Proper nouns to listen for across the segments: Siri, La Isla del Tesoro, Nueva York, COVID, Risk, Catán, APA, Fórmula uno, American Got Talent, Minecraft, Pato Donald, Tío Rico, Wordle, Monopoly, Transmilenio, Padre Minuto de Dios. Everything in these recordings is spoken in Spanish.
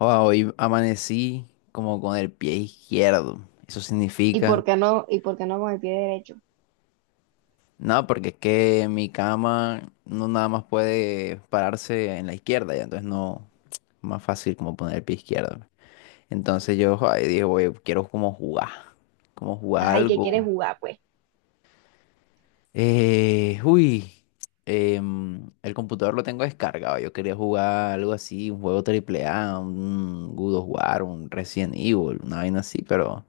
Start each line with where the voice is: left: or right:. left: Wow, hoy amanecí como con el pie izquierdo. Eso
right: ¿Y
left: significa,
right: por qué no, y por qué no con el pie derecho?
left: no, porque es que mi cama no nada más puede pararse en la izquierda, ya entonces no más fácil como poner el pie izquierdo. Entonces yo ay, dije, oye, quiero como jugar
right: Ajá, ¿y qué quieres
left: algo.
right: jugar, pues?
left: Uy, el computador lo tengo descargado. Yo quería jugar algo así, un juego triple A, un God of War, un Resident Evil, una vaina así, pero.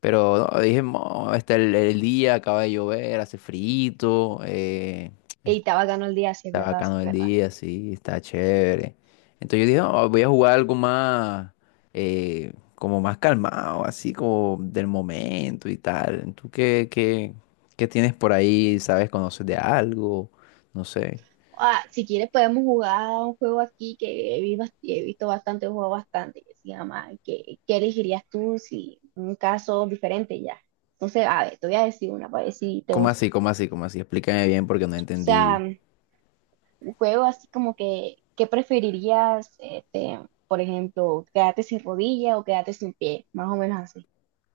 left: Pero no, dije, "Mo, está el día, acaba de llover, hace frío,
right: Ey, está bacano el día, si es
left: está
right: verdad, si
left: bacano
right: es
left: el
right: verdad.
left: día, sí, está chévere. Entonces yo dije, "No, voy a jugar algo más, como más calmado, así como del momento y tal. ¿Tú qué tienes por ahí? ¿Sabes? ¿Conoces de algo? No sé.
right: Ah, si quieres podemos jugar un juego aquí que he visto bastante, juego bastante, que se llama ¿Qué elegirías tú si un caso diferente ya? Entonces, a ver, te voy a decir una para ver si te
left: ¿Cómo
right: gusta.
left: así? ¿Cómo así? ¿Cómo así? Explícame bien
right: O
left: porque no
right: sea,
left: entendí.
right: un juego así como que, ¿qué preferirías, este, por ejemplo, quedarte sin rodilla o quedarte sin pie? Más o menos así.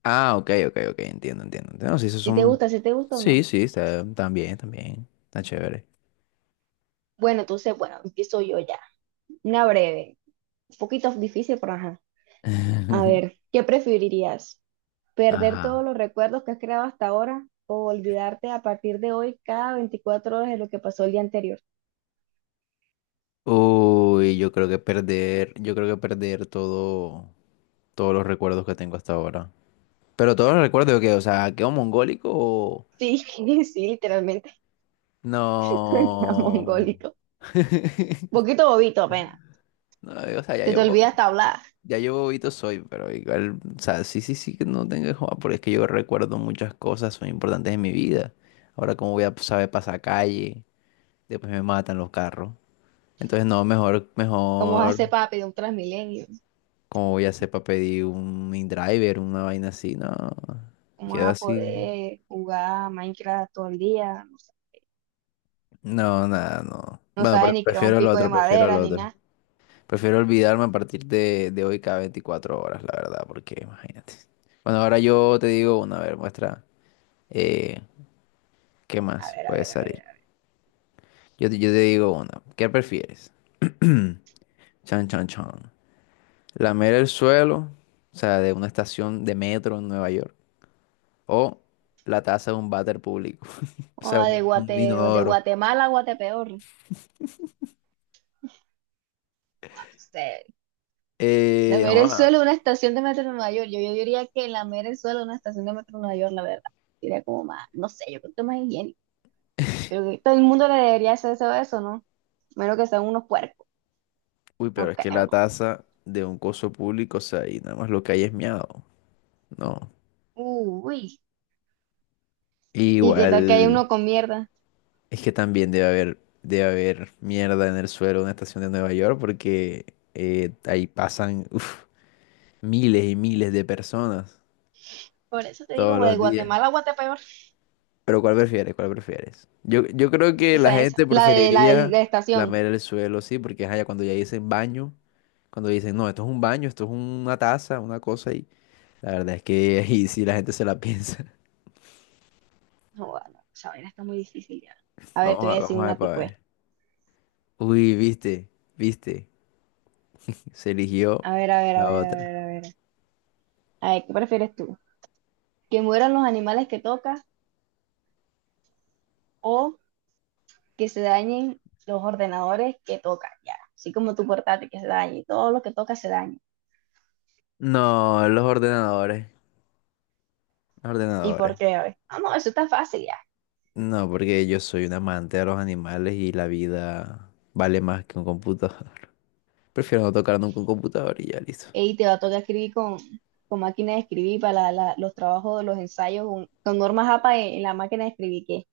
left: Ah, ok, ok, ok, entiendo, entiendo, entiendo. Sí, esos
right: Si te
left: son...
right: gusta, si te gusta o
left: Sí,
right: no.
left: sí, está, también, también. Está chévere.
right: Bueno, entonces, bueno, empiezo yo ya. Una breve, un poquito difícil, pero ajá. A ver, ¿qué preferirías? ¿Perder todos
left: Ajá.
right: los recuerdos que has creado hasta ahora o olvidarte a partir de hoy cada 24 horas de lo que pasó el día anterior?
left: Uy, yo creo que perder, yo creo que perder todo, todos los recuerdos que tengo hasta ahora. Pero todos los recuerdos que, o sea, quedo mongólico o...
right: Sí, sí, literalmente. Está
left: No.
right: mongólico. Poquito bobito apenas.
left: No, o sea,
right: Se te olvida hasta hablar.
left: ya yo bobito soy, pero igual, o sea, sí, sí, sí que no tengo que jugar, porque es que yo recuerdo muchas cosas, son importantes en mi vida. Ahora, como voy a saber pasar calle, después me matan los carros. Entonces, no, mejor,
right: ¿Cómo vas a
left: mejor.
right: hacer para pedir un Transmilenio?
left: ¿Cómo voy a hacer para pedir un InDriver, una vaina así? No,
right: ¿Cómo
left: quedo
right: vas a
left: así.
right: poder jugar Minecraft todo el día? No,
left: No, nada, no.
right: no
left: Bueno, pero
right: sabes ni crear un
left: prefiero el
right: pico de
left: otro, prefiero el
right: madera ni
left: otro.
right: nada.
left: Prefiero olvidarme a partir de hoy cada 24 horas, la verdad, porque imagínate. Bueno, ahora yo te digo una, a ver, muestra eh, qué
right: A
left: más
right: ver, a
left: puede
right: ver, a ver.
left: salir.
right: A ver.
left: Yo te digo una, ¿qué prefieres? Chan, chan, chan. Lamer el suelo, o sea, de una estación de metro en Nueva York. O la taza de un váter público. O sea,
right: Oh,
left: un, un
right: de
left: inodoro.
right: Guatemala a Guatepeor. No sé. Lamer el
left: Joda.
right: suelo de una estación de metro en Nueva York. Yo diría que lamer el suelo de una estación de metro en Nueva York, la verdad. Sería como más, no sé, yo creo que más higiénico. Pero que todo el mundo le debería hacer eso, eso, ¿no? Menos que sean unos puercos.
left: Uy, pero
right: No,
left: es que la
right: ¿no?
left: taza de un coso público, o sea, y nada más lo que hay es miado. No.
right: Uy. ¿Y qué
left: Igual,
right: tal que hay uno con mierda?
left: es que también debe haber mierda en el suelo de una estación de Nueva York porque ahí pasan uf, miles y miles de personas
right: Por eso te digo,
left: todos
right: güey,
left: los días.
right: Guatemala, Guatepeor.
left: Pero ¿cuál prefieres? ¿Cuál prefieres? Yo creo que la
right: Esa, esa.
left: gente
right: La de la, de
left: preferiría
right: la estación.
left: lamer el suelo, sí, porque ajá, ya cuando ya dicen baño, cuando dicen, no, esto es un baño, esto es una taza, una cosa, y la verdad es que ahí sí la gente se la piensa.
right: No, bueno, esa vaina está muy difícil ya. A ver, te
left: Vamos
right: voy
left: a,
right: a decir
left: vamos a
right: una
left: ver para
right: tipo.
left: ver. Uy, viste, viste, se eligió
right: A ver, a ver, a
left: la
right: ver, a
left: otra.
right: ver, a ver. A ver, ¿qué prefieres tú? ¿Que mueran los animales que tocas o que se dañen los ordenadores que tocan, ya? Así como tu portátil que se dañe, y todo lo que toca se daña.
left: No, los ordenadores, los
right: ¿Y por
left: ordenadores.
right: qué? A ver. No, no, eso está fácil ya.
left: No, porque yo soy un amante de los animales y la vida vale más que un computador. Prefiero no tocar nunca un computador y ya listo.
right: Y te va a tocar escribir con máquina de escribir para los trabajos, los ensayos, con normas APA en la máquina de escribir, que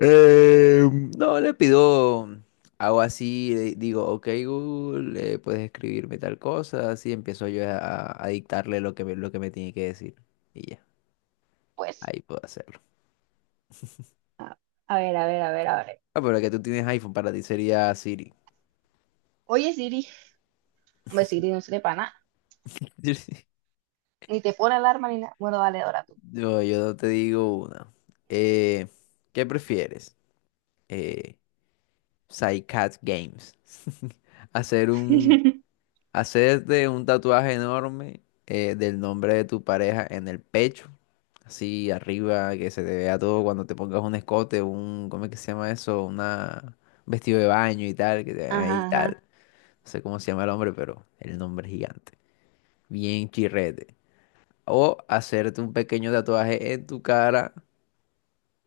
left: Eh, no, le pido algo así, le digo, ok Google, puedes escribirme tal cosa, así empiezo yo a dictarle lo que me tiene que decir. Y ya,
right: pues,
left: ahí puedo hacerlo.
right: a, a ver, a ver, a ver, a ver.
left: Ah, pero que tú tienes iPhone, para ti sería Siri.
right: Oye, Siri, hombre, Siri no sirve para nada, ni te pone alarma ni nada. Bueno, dale, ahora tú.
left: No, yo no te digo una. Eh, ¿Qué prefieres? Eh, Psycat Games. Hacer un, hacerte un tatuaje enorme del nombre de tu pareja en el pecho, así arriba, que se te vea todo cuando te pongas un escote, un, ¿cómo es que se llama eso? Una un vestido de baño y tal, que te vean ahí y
right: Ajá,
left: tal.
right: ajá.
left: No sé cómo se llama el hombre, pero el nombre es gigante. Bien chirrete. O hacerte un pequeño tatuaje en tu cara,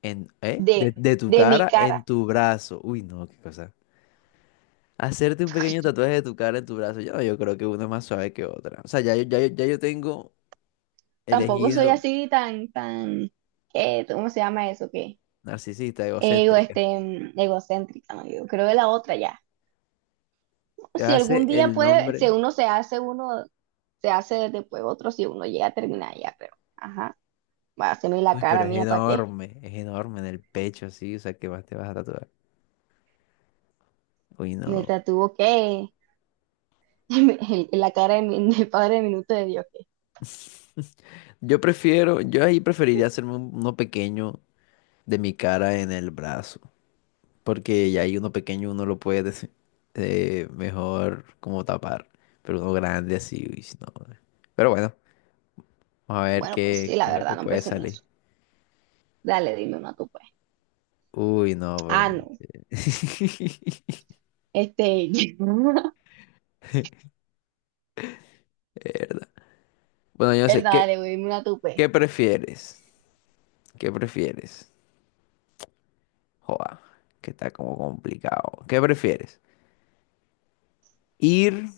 left: De,
right: De,
left: de tu
right: de mi
left: cara en
right: cara.
left: tu brazo. Uy, no, qué cosa. Hacerte un pequeño tatuaje de tu cara en tu brazo, yo creo que una es más suave que otra. O sea, ya yo tengo
right: Tampoco soy
left: elegido
right: así tan, ¿qué? ¿Cómo se llama eso? ¿Qué?
left: narcisista, egocéntrica.
right: Este, egocéntrica, ¿no? Yo creo que la otra ya.
left: Te vas a
right: Si
left: hacer
right: algún día
left: el
right: puede, si
left: nombre.
right: uno se hace uno, se hace después otro, si uno llega a terminar ya, pero, ajá, va a hacerme la
left: Uy,
right: cara
left: pero
right: mía, ¿para qué?
left: es enorme en el pecho, sí. O sea, ¿qué más te vas a tatuar? Uy,
right: Me
left: no.
right: tatuó que la cara del Padre Minuto de Dios, que,
left: Yo prefiero, yo ahí preferiría hacerme uno pequeño de mi cara en el brazo. Porque ya ahí uno pequeño uno lo puede mejor como tapar. Pero uno grande así, uy, no. Pero bueno. A ver
right: bueno, pues sí,
left: qué
right: la
left: es lo que
right: verdad, no
left: puede
right: pensé en
left: salir.
right: eso. Dale, dime una tú, pues.
left: Uy, no, pero.
right: Ah, no, este,
left: Verdad. Bueno, yo no
right: verdad,
left: sé, ¿qué,
right: dale, güey, dime una tú, pues.
left: qué prefieres? ¿Qué prefieres? Joa, que está como complicado. ¿Qué prefieres? ¿Ir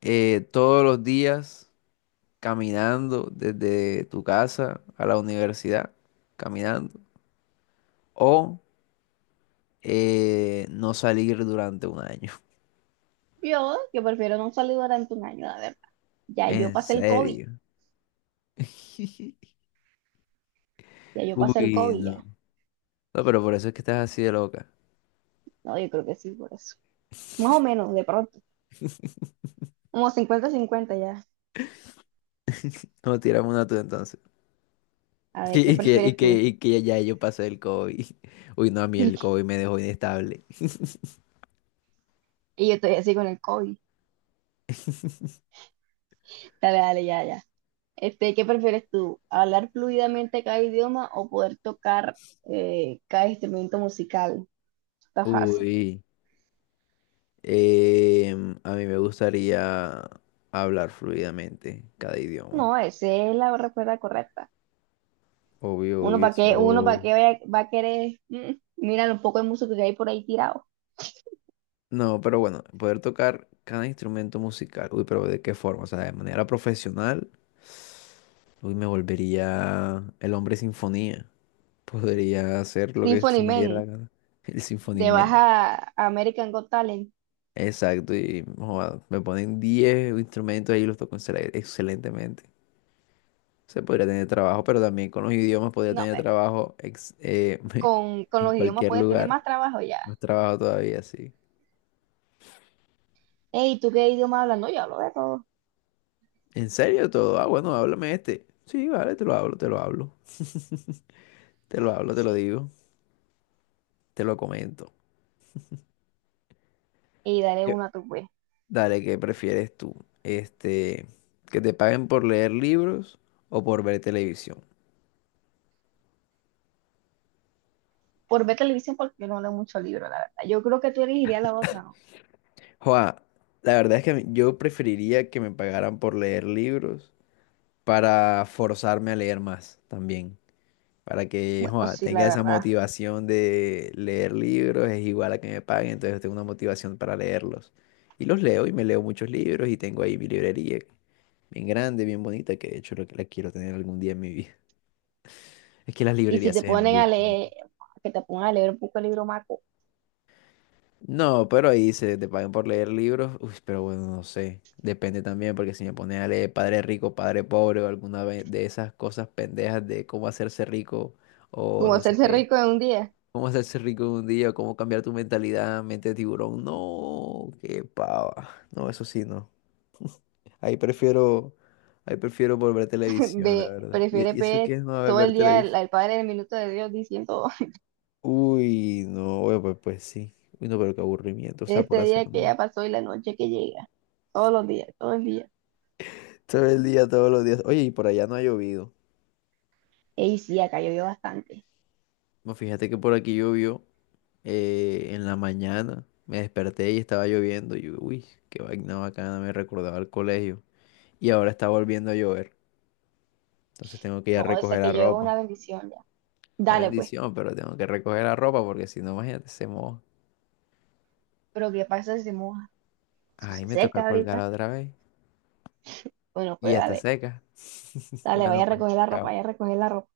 left: todos los días caminando desde tu casa a la universidad? Caminando. ¿O no salir durante un año?
right: Yo, que prefiero no salir durante un año, la verdad. Ya yo
left: ¿En
right: pasé el COVID,
left: serio?
right: ya yo pasé el
left: Uy,
right: COVID,
left: no.
right: ya.
left: No, pero por eso es que estás así de loca.
right: No, yo creo que sí, por eso. Más o menos, de pronto, como 50-50 ya,
left: No, tiramos una tú entonces.
right: a ver, ¿qué
left: Y que, y
right: prefieres
left: que,
right: tú?
left: y que ya yo pasé el COVID. Uy, no, a mí el COVID me dejó inestable.
right: Y yo estoy así con el COVID, dale, dale, ya, ya. Este, ¿qué prefieres tú? ¿Hablar fluidamente cada idioma o poder tocar cada instrumento musical? Está fácil.
left: Uy, a mí me gustaría hablar fluidamente cada idioma.
right: No, esa es la respuesta correcta.
left: Obvio,
right: Uno
left: obvio,
right: para qué, uno para
left: eso.
right: qué va a querer, mira un poco de música que hay por ahí tirado.
left: No, pero bueno, poder tocar cada instrumento musical. Uy, pero ¿de qué forma? O sea, de manera profesional. Uy, me volvería el hombre sinfonía. Podría hacer lo que
right: Symphony
left: se me diera la
right: Man,
left: gana. El
right: te vas
left: sinfonía.
right: a American Got Talent.
left: Exacto, y joda, me ponen 10 instrumentos ahí y los toco excelentemente. Se podría tener trabajo, pero también con los idiomas podría
right: No,
left: tener
right: hombre,
left: trabajo
right: con
left: en
right: los idiomas
left: cualquier
right: puedes tener
left: lugar.
right: más trabajo ya.
left: Más trabajo todavía, sí.
right: Ey, ¿tú qué idioma hablas? No, yo hablo de todo.
left: ¿En serio todo? Ah, bueno, háblame este. Sí, vale, te lo hablo, te lo hablo. Te lo
right: Ah,
left: hablo, te lo
right: sí.
left: digo, te lo comento.
right: Y daré
left: ¿Qué?
right: una tú, pues.
left: Dale, ¿qué prefieres tú? Este, ¿que te paguen por leer libros o por ver televisión?
right: Por ver televisión, porque no leo mucho libro, la verdad. Yo creo que tú elegirías la otra, ¿no?
left: Joa, la verdad es que yo preferiría que me pagaran por leer libros para forzarme a leer más también. Para que,
right: Bueno,
left: joa,
right: sí, la
left: tenga esa
right: verdad.
left: motivación de leer libros, es igual a que me paguen, entonces tengo una motivación para leerlos. Y los leo y me leo muchos libros y tengo ahí mi librería, bien grande, bien bonita, que de hecho lo que la quiero tener algún día en mi vida. Es que las
right: Y si
left: librerías
right: te
left: se ven muy
right: ponen a
left: bonitas.
right: leer, que te pongan a leer un poco el libro maco,
left: No, pero ahí se te pagan por leer libros. Uy, pero bueno, no sé. Depende también, porque si me pones a leer Padre Rico, Padre Pobre o de esas cosas pendejas de cómo hacerse rico o
right: como
left: no sé
right: hacerse
left: qué,
right: rico en un día,
left: cómo hacerse rico en un día, o cómo cambiar tu mentalidad, mente de tiburón. No, qué pava. No, eso sí, no. Ahí prefiero, ahí prefiero volver a televisión, la
right: ve,
left: verdad. ¿Y,
right: prefiere
left: y eso qué
right: ver
left: es no
right: todo
left: ver
right: el día el,
left: televisión?
right: el Padre del Minuto de Dios diciendo
left: Uy, no, bueno, pues sí. Uy, no, pero qué aburrimiento, o sea, por
right: este
left: hacer.
right: día que
left: ¿No?
right: ya pasó y la noche que llega. Todos los días, todo el día.
left: Todo el día, todos los días. Oye, y por allá no ha llovido.
right: Ey, sí, acá llovió bastante.
left: No, fíjate que por aquí llovió en la mañana. Me desperté y estaba lloviendo. Y yo, uy, qué vaina bacana, me recordaba al colegio. Y ahora está volviendo a llover. Entonces tengo que ir a
right: No, o sea
left: recoger
right: que
left: la
right: llegó
left: ropa.
right: una bendición ya.
left: Una
right: Dale, pues.
left: bendición, pero tengo que recoger la ropa porque si no, imagínate, se moja.
right: Pero ¿qué pasa si se moja? Si
left: Ay,
right: se
left: me toca
right: seca ahorita,
left: colgarla otra vez.
right: bueno,
left: Y
right: pues
left: ya está
right: dale,
left: seca.
right: dale, vaya
left: Bueno,
right: a
left: pues.
right: recoger la ropa, vaya a
left: Chao.
right: recoger la ropa.